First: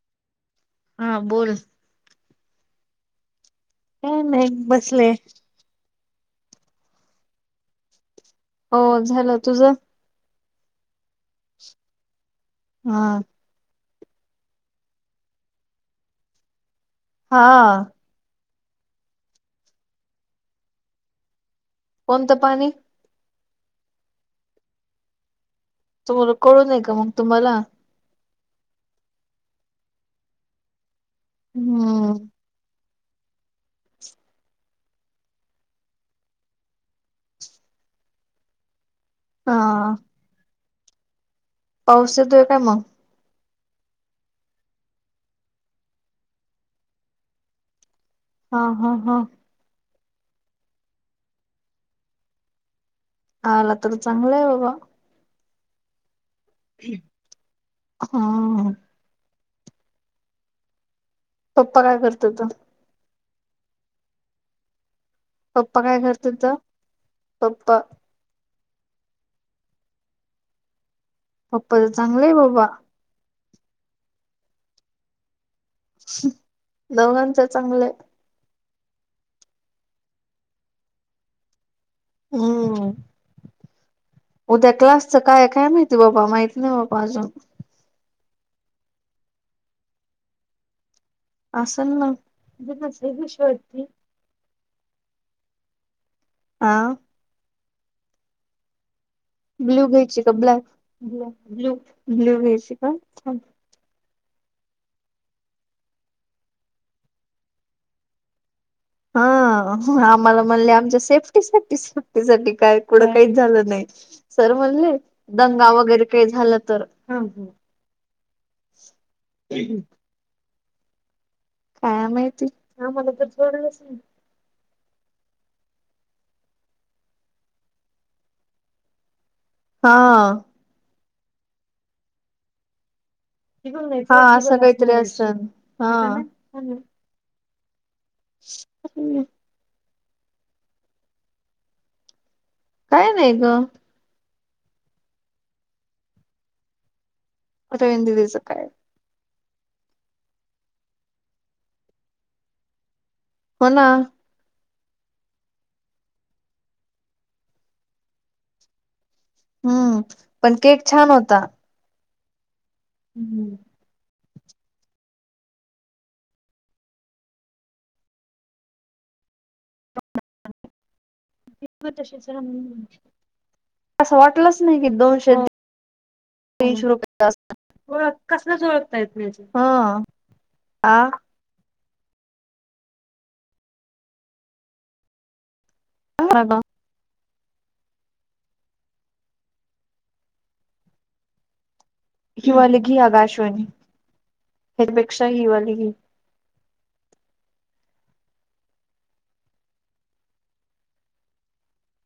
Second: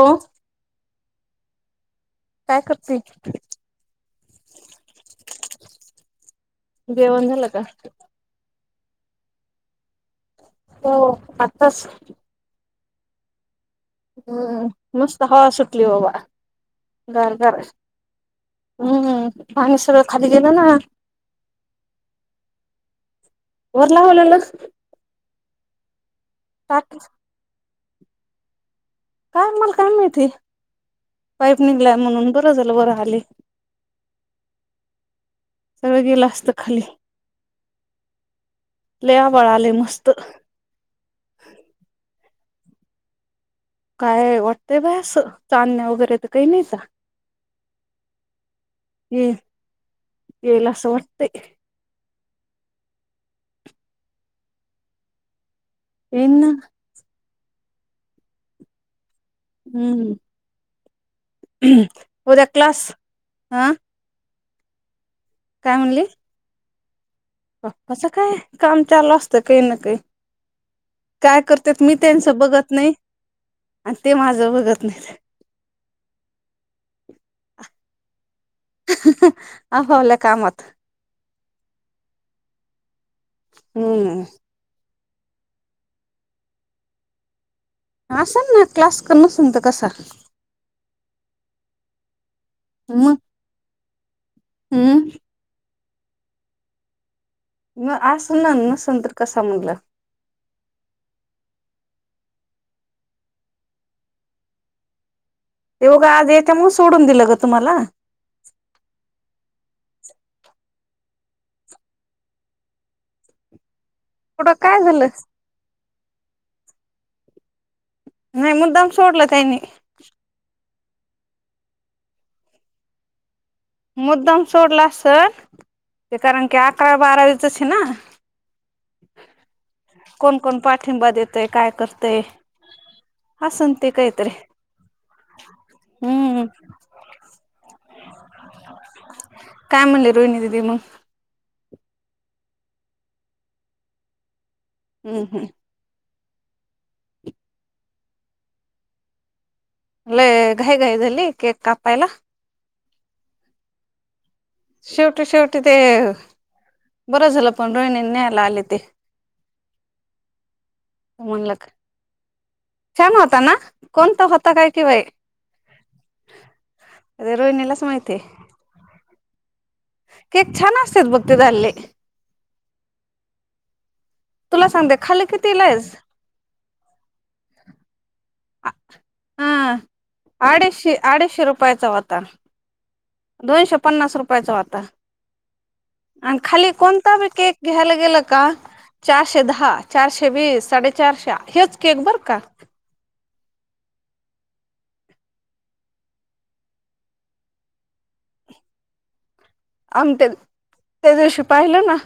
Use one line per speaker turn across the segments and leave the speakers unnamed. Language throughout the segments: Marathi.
हो.
हा बोल.
काय करती?
काय नाही बसलेय.
जेवण झालं का?
हो झालं. तुझं?
हो आत्ताच.
हा.
हं मस्त हवा सुटली बाबा गार गार.
हा
हं पाणी सगळ खाली गेलं ना.
कोणतं पाणी?
वरल्या [inaudible] होलल.
तुम्हाला कळू नये का
टाक
मग तुम्हाला.
काय मला काय माहिती पाईप निघलाय
हम्म.
म्हणून बरं झालं बरं आले.
[unintelligible]
सगळं गेलं असतं खाली. लय आभाळ आलाय
हा
मस्त.
पाऊस येतोय काय मग?
काय वाटतंय बाय अस चांदण्या वगैरे तर काही नाही तर.
हा हा हा.
ये येईल अस वाटतेय.
आला तर चांगलं आहे बाबा.
येईना.
हा हा.
हम्म.
पप्पा काय
उद्या
करतात
क्लास ह.
पप्पा काय
म्हणली
करत्यात?
पप्पाचं काय काम चालू असतं काही ना काही काय करते
पप्पाच
मी
चांगलंय
त्यांचं
बाबा
बघत नाही आणि ते माझं बघत नाही.
दोघांच चांगलंय.
आपापल्या कामात.
हम्म.
हम्म.
उद्या क्लासचं काय काय माहिती बाबा माहिती नाही बाबा अजून.
असल ना क्लास नसण तर कसा-
असं ना
मग हम्म.
आ?
असल ना नसले तर कसा म्हणलं
ब्ल्यू घ्यायची का ब्लॅक ब ब्ल्यू ब्ल्यू घ्यायची का?
ते बघा आज याच्यामुळे सोडून दिलं ग तुम्हाला?
हा आम्हाला म्हणले आमच्या सेफ्टीसाठी सेफ्टी साठी काय कुढं काहीच झालं नाही
कुठं
सर
काय
म्हणले
झालं
दंगा वगैरे काही झालं तर हम ह
नाही मुद्दाम सोडलं त्यांनी
काय माहिती आम्हाला तर सोडलाच नाही
मुद्दाम सोडला असल ते कारण की अकरा बारावीच हे ना.
हा
कोण कोण पाठिंबा देतय काय करतय असन ते
हा
काहीतरी
असं काहीतरी असलं हा
हम्म काय म्हणले रोहिणी दिदी मग?
काय नाही ग.
हम्म हम्म.
रोहिणी दीदीचं काय?
लय घाय घाई झाली केक कापायला.
हो ना.
शेवटी शेवटी ते बरं झालं पण रोहिणी न्यायला आले ते.
हम्म पण केक छान होता.
म्हणलं छान होता ना कोणता होता काय कि बाई? रोहिणीलाच माहिती आहे. केक छान असतात बघ आले -
असं वाटलंच
तुला
नाही कि
सांगते खाली
दोनशे
कितीला आहेस
तीनशे रुपयाचा आसपास कसलच ओळखता येत हा ह
आडीशे, आडीशे रुपयाचा होता दोनशे पन्नास रुपयाचा होता आणि खाली कोणं? कोणता बी केक घ्यायला गेलं का? चारशे दहा, चारशे वीस, साडेचारशा हेच केक बरं का?
हि वाल घी, आगं अश्विनी आणि हे पेक्षा हि वाली घे.
आम्ही त्या दिवशी पाहिलं ना,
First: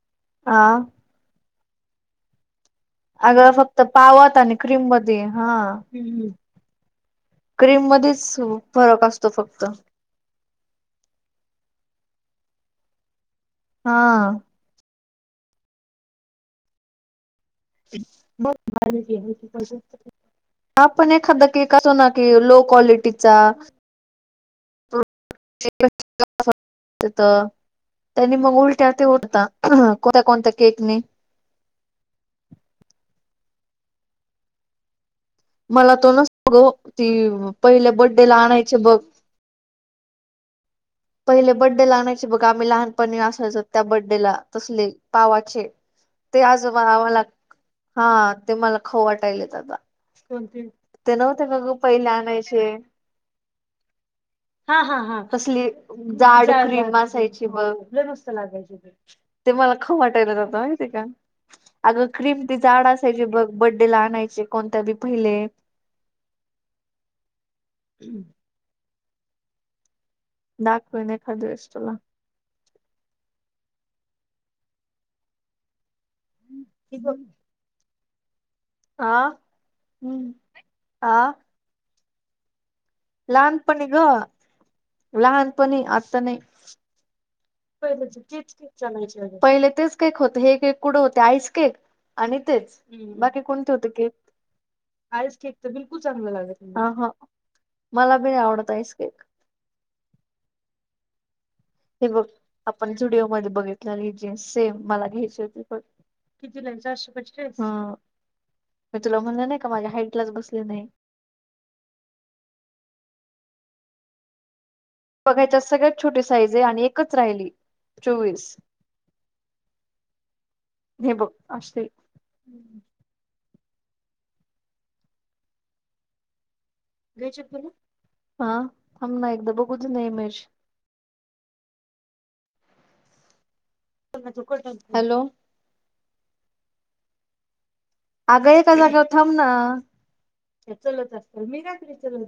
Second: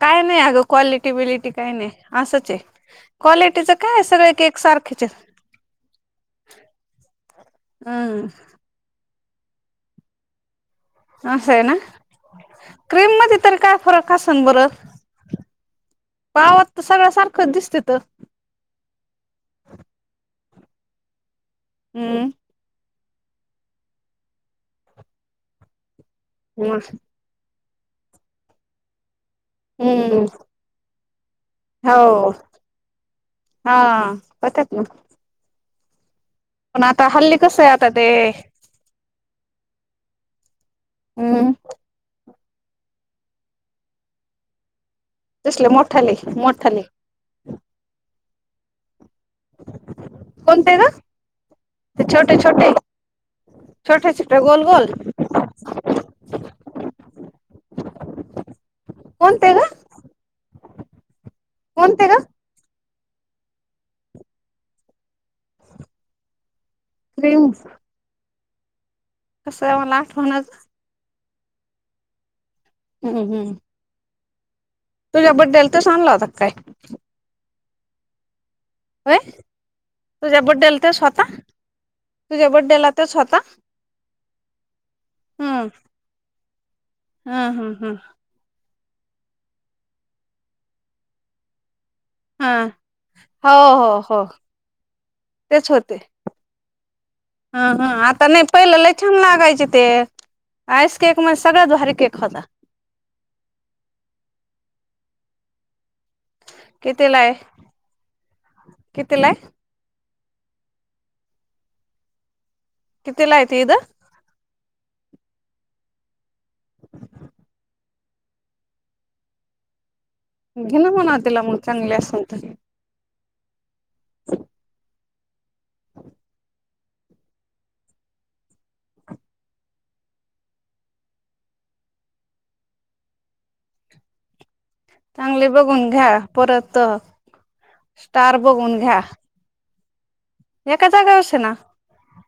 काय नाही अगं
हा
क्वालि? क्वालिटी बिलिटी काय नाही, असंच आहे
अगं
क्वालिटीच
फक्त
काय
पाव
सगळे
होता आणि
केक
क्रीम
सारखेच
मध्ये
आहेत
आहे, हा. हा. क्रीम मध्येच
हम्म
फरक असतो फक्त
असं आहे ना क्रीम मध्ये तर काय
हा
फरक असेन बरं? पावत तर सगळ्या सारखं दिसत
[inaudible] आपण एखादा केक असो ना की
हम्म
लो क्वालिटीचा [unintelligible]
[unintelligible]
तर त्यांनी मग उलट्या ते उठता,
हम्म
कोणत्या-कोणत्या केकने.
हो. हा, होत्यात ना.
मला तो ना, तो,
पण आता
ती
हल्ली कसं आहे आता
पहिल्या
ते
बडेला आणायचे बघ.
हम्म
पहिले बडेला आणायचे बघ, आम्ही लहानपणी असायचोत, त्या बडेला तसले, पावाचे.
तसले मोठाले
ते आज
मोठाले
मला मला, हा. ते मला खाऊ वाटायलेत, आता. कोणते? ते नव्हते का गं पहिले आणायचे
छोटे-छोटे, गोल-गोल?
ती जाड क्रीम असायची बघ, लई मस्त लागायची. ते
कोणते ग
मला खाऊ वाटायलेत आता माहिती का. अगं
कोणते ग
क्रीम ती जाड असायची बघ, बडे ला आणायचे. कोणत्या बी पहिले
क्रीम्स.
हम्म्.
तसं ही काय मला आठवणाच.
दाखवेन, एखादे वेळेस तुला.
हम्म्, हम्म. तुझ्या बडेला तसा आणला होता कि काय?
हे बघ.
होय? तूझ्या बडेला त्योच होता?
आ
तूझ्या बडेला
लहानपणी गं,
हम्म
लहानपणी. आता नाही.
हम्म हम्म हम्म
पहीलेच तेच केक आणायचे, पहिले तेच केक होते. हे केक कुठं होते, आईस केक. आणि तेच. बाकी
हा
कोणते
हो
होते
हो
केक?
हो
आईस केक तर,
तेच होते
बिलकुल चांगला लागत नाही. ह, ह.
हा, हा
मला
आता
बी
नाही.
आवडत
पहिले लई छान, लागायचे ते. आईसकेक म सगळ्यात भारी
हे
केक
बघ,
होता
आपण झुडिओ मध्ये बघितलेली ही जिन्स सेम मला घ्यायची होती बघ. कितीला आहे चारशे पंचेचाळीस? हा. मी तुला
कितीला आहे
म्हणलं नाही का, माझ्या हाईटलाच बसली नाही.
कितीला आहे ती, इदं?
बघा ह्याच्यात, सगळ्यात छोटी साईज हेय आणि एकच राहिली, चोवीस.
घे ना
हे
म्हणाव
बघ
तिला मग
अशी
चांगली असन तर. [unintelligible]
घ्यायच्यात का मग? हा. थांब ना एकदा बघू दे ना, इमेज. समजा त्यो कॉटन.
चांगले बघून घ्या. परत स्टार
आगं एका
बघून घ्या
जागेवर थांब ना.
एका
चलत
जागावरच आहे
असते
ना
मी काय करू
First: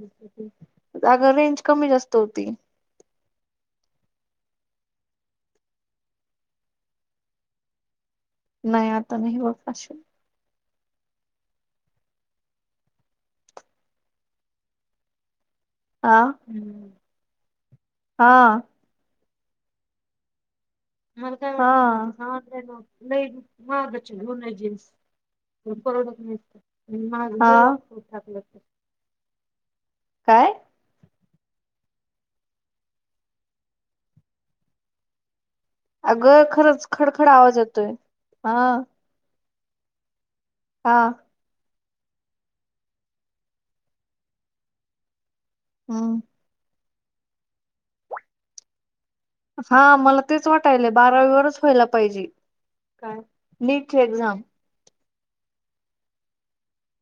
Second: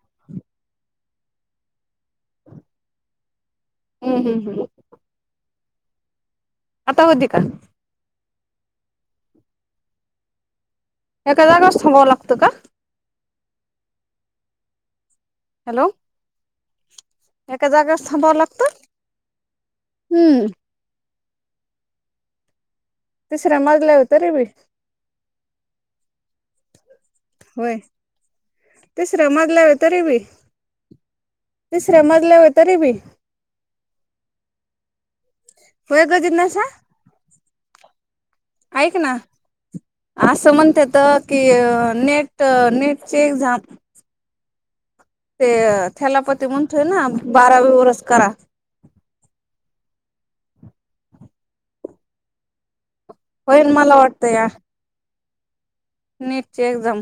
अग रेंज कमी-जास्त होती.
हम्म, हम्, हम. आता होती का?
नाही, आता नाही होत. अशी
एका जाग्यावरच थांबावं लागतं का? हॅलो?
हा
एका जाग्यावरच थांबावं
हा.
लागतं? हम्म.
मला काय वाटलं, हां लई
तिसऱ्या मजल्यावर
महागची
तरी
वूल
बी
हाय जीन्स. पोरं झोपलीत, आणि माझा [unintelligible]
मागलावे तरी बी तिसऱ्या मजल्या तरी बी होय ग
अगं
जिज्ञासा
खरंच खडखड आवाज येतोय, हां
ऐक ना असं म्हणत्यात की नेट नेटची एक्झांम ते
हम्म.
थेलापती म्हणतोय ना, बारावी वरच करा
हा मला तेच वाटायलंय, बारावीवरंच व्हायला पाहिजे.
होयन मला
नीटची एक्झाम.
वाटतंया नीटची एक्झांम.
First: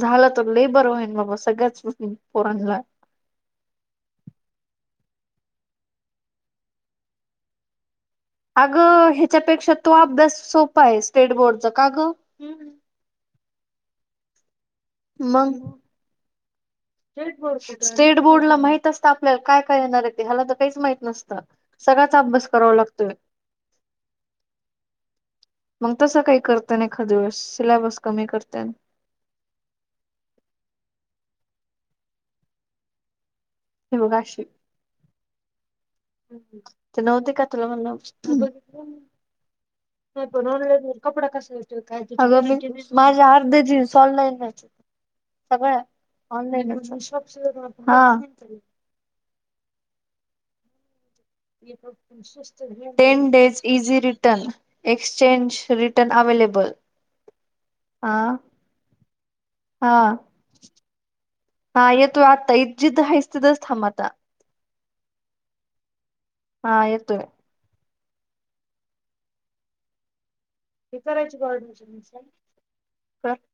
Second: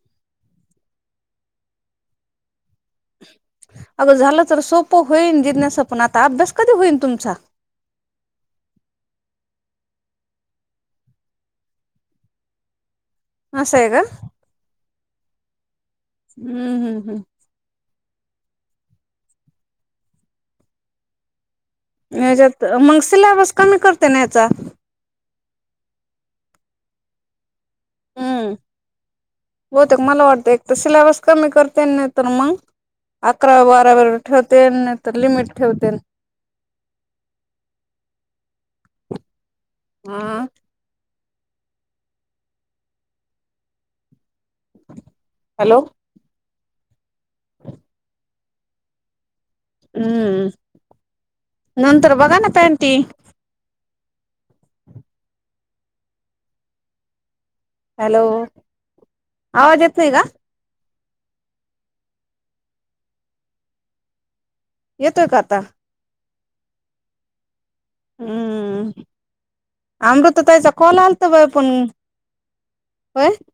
झालं तर लई बरं होईन बाबा सगळ्याच पोरांनला.
अगं झालं तर सोपं होईन जिरण्याचा पण आता अभ्यास कधी होईल तुमचा?
अगं ह्याच्यापेक्षा तो अभ्यास सोपा आहे स्टेट बोर्डचा का गं--हूं
असं आहे का.
मंग
हूं हूं
स्टेट बोर्ड ला माहित असतं आपल्याला काय-काय येणार आहे ते, ह्याला तर काहीच माहित नसतं. सगळाच
मग
अभ्यास
याच्यात
करावा
मंग
लागतोय
सिल्याबस कमी करते ना याचा
मग तसं काही करतं ना एखादंवेळेस सिल्याबस कमी
हम्म
करत्यानं.
बहुतेक मला वाटतंय एक तर सिल्याबस कमी करत्यानं, नाही तर मग अकरावी -बारावी
बघ
बरोबर
अशी
ठेवतेन नाही तर लिमिट ठेवतेन.
ते नव्हती का तुला म्हणलं, बघितलं
हा
नाही [unintelligible] कपडा कसा येतोय, काय येतोय? [unintelligible] अगं पण माझ्या अर्ध्या जीन्स ऑनलाइन आहेत.
हॅलो
सगळ्या ऑनलाईन आहे म्हणजे शॉपसीवरून [unintelligible]
हूं.. panty
ten days easy return, exchange return, available.
Hello
आं....
आवाज
हा
येत नाही का
हा येतोय आत्ता जिथं हायस तिथंच थांब आता.
येतोय का आता?
हा यतोय.
हूं.. अमृता ताईचा
इचारायची गो ऍडमिशन [unintelligible]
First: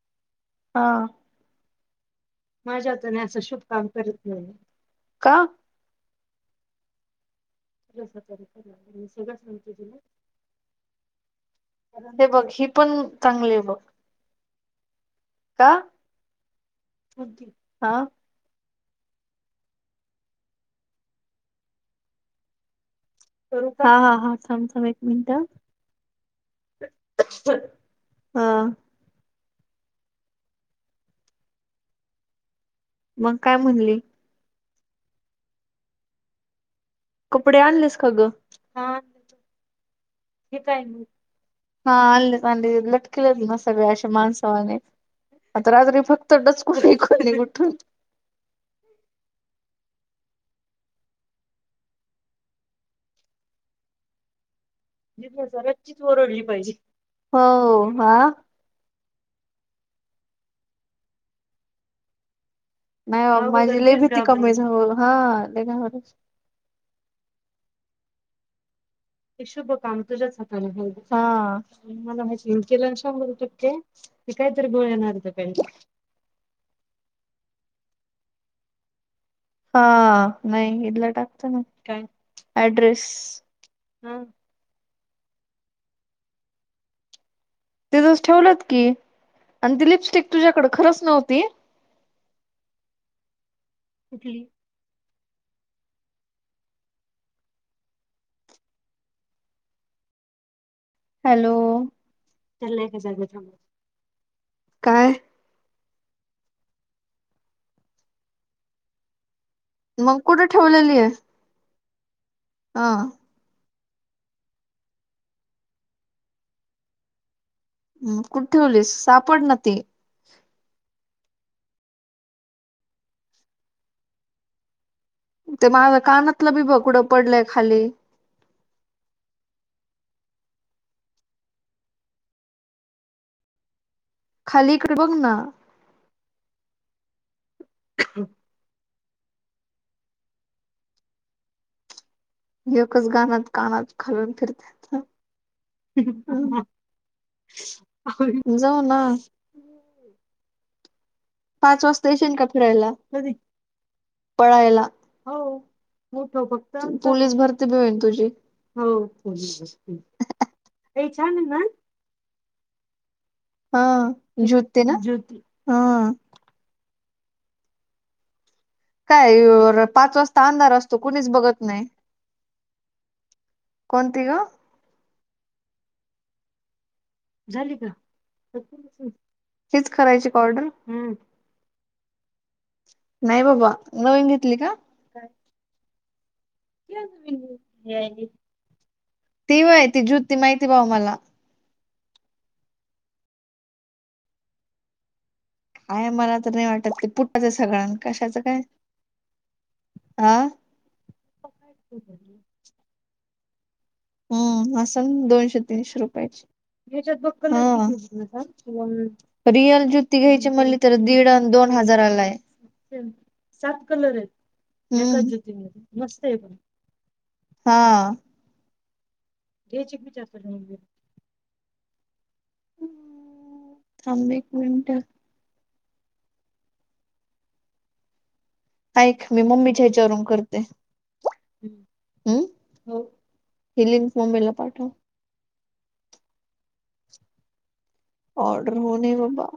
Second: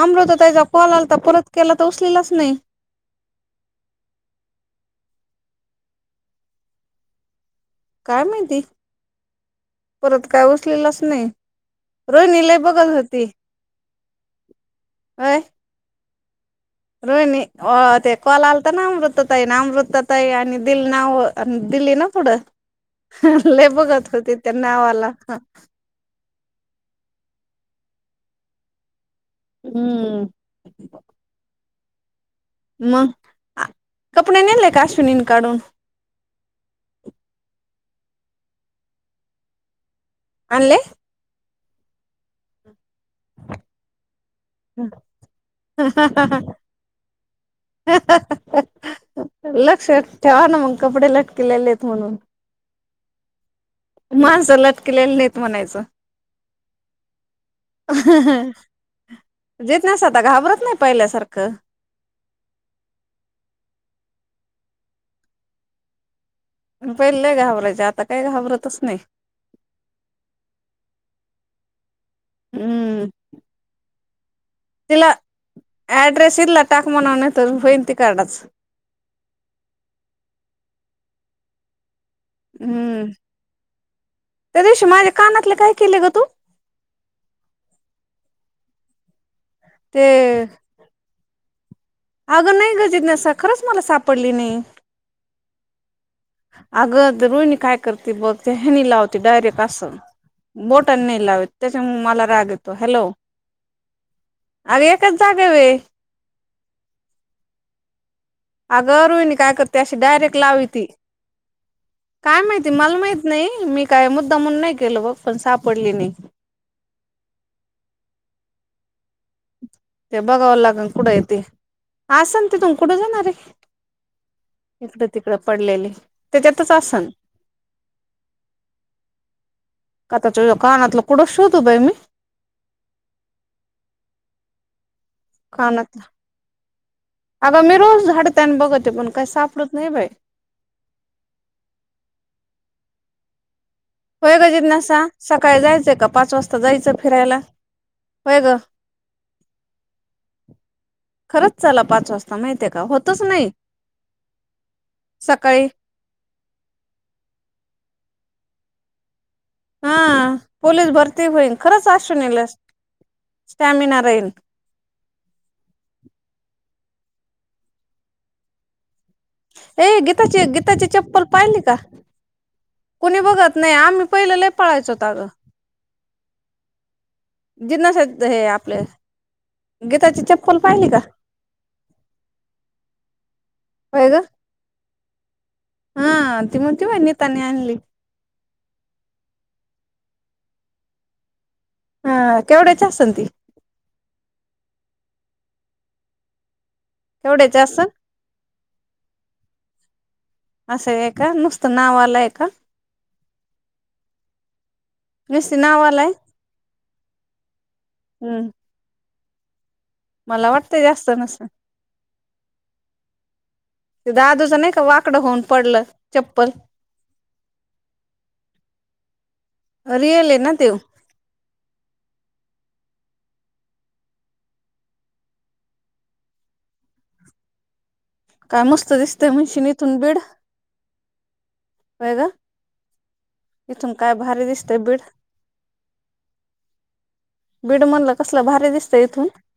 अमृता ताई चा कॉल आलाता, परत केला तर उचलेलाच नाही.
माझ्या हाताने असं शुभ कामं करत नाही, का?
काय माहिती, परत काय उचलेलाच नाही.
हे
रोहिणी
बघ
लई
ही
बघत
पण
होती,
चांगली बघ
अय.
का?
रोहिणी
हा
आं ते कॉल आलता ना अमृता ताई ना, अमृता ताई आणि दिली नाव दिली ना पुढं लई
हा
बघत
हा
होती
हा
त्या
थांब
नावला
हां
हूं मंग
मग काय म्हणली?
कपडे नेले का, अश्विनीनं काढून?
कपडे आणलेस का गं? हा हे
आणले
काय. हा आणलेत आणले, लटकलेत ना सगळे अशे माणसावानी आता रात्री फक्त डच कोणी-कोणी उठून
ह्ह ह्ह ह्ह. लक्षात ठेवा ना मग, कपडे लटकलेलेत म्हणून. माणसं लटकलेले नाहीयेत म्हणायचं.
हो हा
जेत ना स्वतः घाबरत नाही पहिल्यासारखं.
नाही हो माझी लय भीती कमी [inaudible] हा.
पहिले लय घाबरायचे, आता काही घाबरतच नाही.
ते शुभ काम तुझ्याच हाताने होउदे. [inaudible]
हम्म
शंभर टक्के. ते
तिला
काहीतरी [inaudible]
ऍड्रेस इथला टाक म्हणावं नाही तर होईल तिकाडाच.
हा. नाही इथला टाकतो ना. काय?
हम्म. त्या दिवशी माझे कानातले काय केले गं तू?
तिथंच ठेवलेत की, आन ती
ते
लिपस्टिक तुझ्याकडे खरंच नव्हती.
अगं नाही गं जिज्ञेशा खरंच मला सापडली नाही. अगं ते रोहिणी काय करते बघ, त्या ह्यांनी लावते डायरेक्ट असं. बोटानी नाही लावत
हॅलो
त्याचा मग मला राग येतो. हॅलो! अरे
काय
सवे अगं रोहिणी काय करते अशी
मग
डायरेक्ट
कुठे
लाविते.
ठेवलेली आहे
काय माहिती,
हा
मला माहित नाही मी काय मुद्दामून नाही केलं, बघ पण सापडली नाही.
मग कुठं ठेवलीस? सापड ना ती.
ते बघाव लागल कुठं हे ते. असल तिथून कुठं जाणार ये. इकडं-तिकडे
ते
पडलेले.
माझ्या कानातलं बी
त्याच्यातच
बघ कुठं
असन.
पडलंय खाली
आताचं यो कानातलं कुठं शोधू बाई मी.
खाली इकडे बघ ना.
कानात, अगं मी रोज झाडते अन बघते पण काय सापडत नाही बाई.
एकस गानत कानात घालून
होय गं जिज्ञासा
फिरतात
सकाळी जायचंय का, पाच वाजता जायचं फिरायला? होय ग
जाऊ ना.
[inaudible] खरंच चला पाच वाजता, माहितीय का, होतच नाही सकाळी.
मोठं फक्त, पोलीस भरती भी होईल तुझी. हो.
हा, पोलीस भरती होईल खरंच अश्विनीला स्टॅमिना
हं,
राहील
जुत्ती ना. हं काय
ए
पाच वाजता अंधार
गीताची-गीताची
असतो
चप्पल
कुणीच
पाहिली
बघत
का?
नाही
कुणी बघत नाही, आम्ही
कोणती ग
पहिले लय पाहायचोत अगं. जिज्ञासा हे आपलं
हीच
गीताची
करायची का
चप्पल
ऑर्डर
पाहिली का?
नाय बाबा,
होय ग
नवीन घेतली का?
हा, ती नव्हती व्हय नितानी आणली.
[unintelligible] ती व्हयं, ती जुती माहिती भाऊ मला.
हं, केवढ्याची असेल ती?
आय मला तर नाही वाटत ते पुठ्ठाचं हे
केवढ्याची
सगळा
असन
कशाचं काय. अं.
असं आहे का? नुसतं नावाला आहे का?
हम्म, असेल
नुसती
दोनशे, तीनशे
नावाला आहे
रुपयेच, हा.
हम्म
रिअल ज्युती घ्यायची
मला
म्हली
वाटतंय
तर,
जास्त
दीड
नसेल
अन दोन हजारालाय. सात
ते
कलर आहेत,
दादूचं नाही का वाकडं
एका
होऊन
ज्योती
पडलं
मध्ये, मस्त आहे
चप्पल
पण. हा. हे चिकी
रियल आहे
च्याचात
ना ते
म्हणलो. थांबे एक मिनट.
काय मस्त
ऐक
दिसतेय
मी मम्मीच्या
म्हशिनीतून बेड.
ह्याच्यावरून करते
व्हय ग,
हम्म ही
इथून काय
लिंक
भारी
मम्मीला
दिसतेय
पाठव
बीड. बीड म्हनलं कसलं भारी
ऑर्डर
दिसत
हो नाही
इथून.
बाबा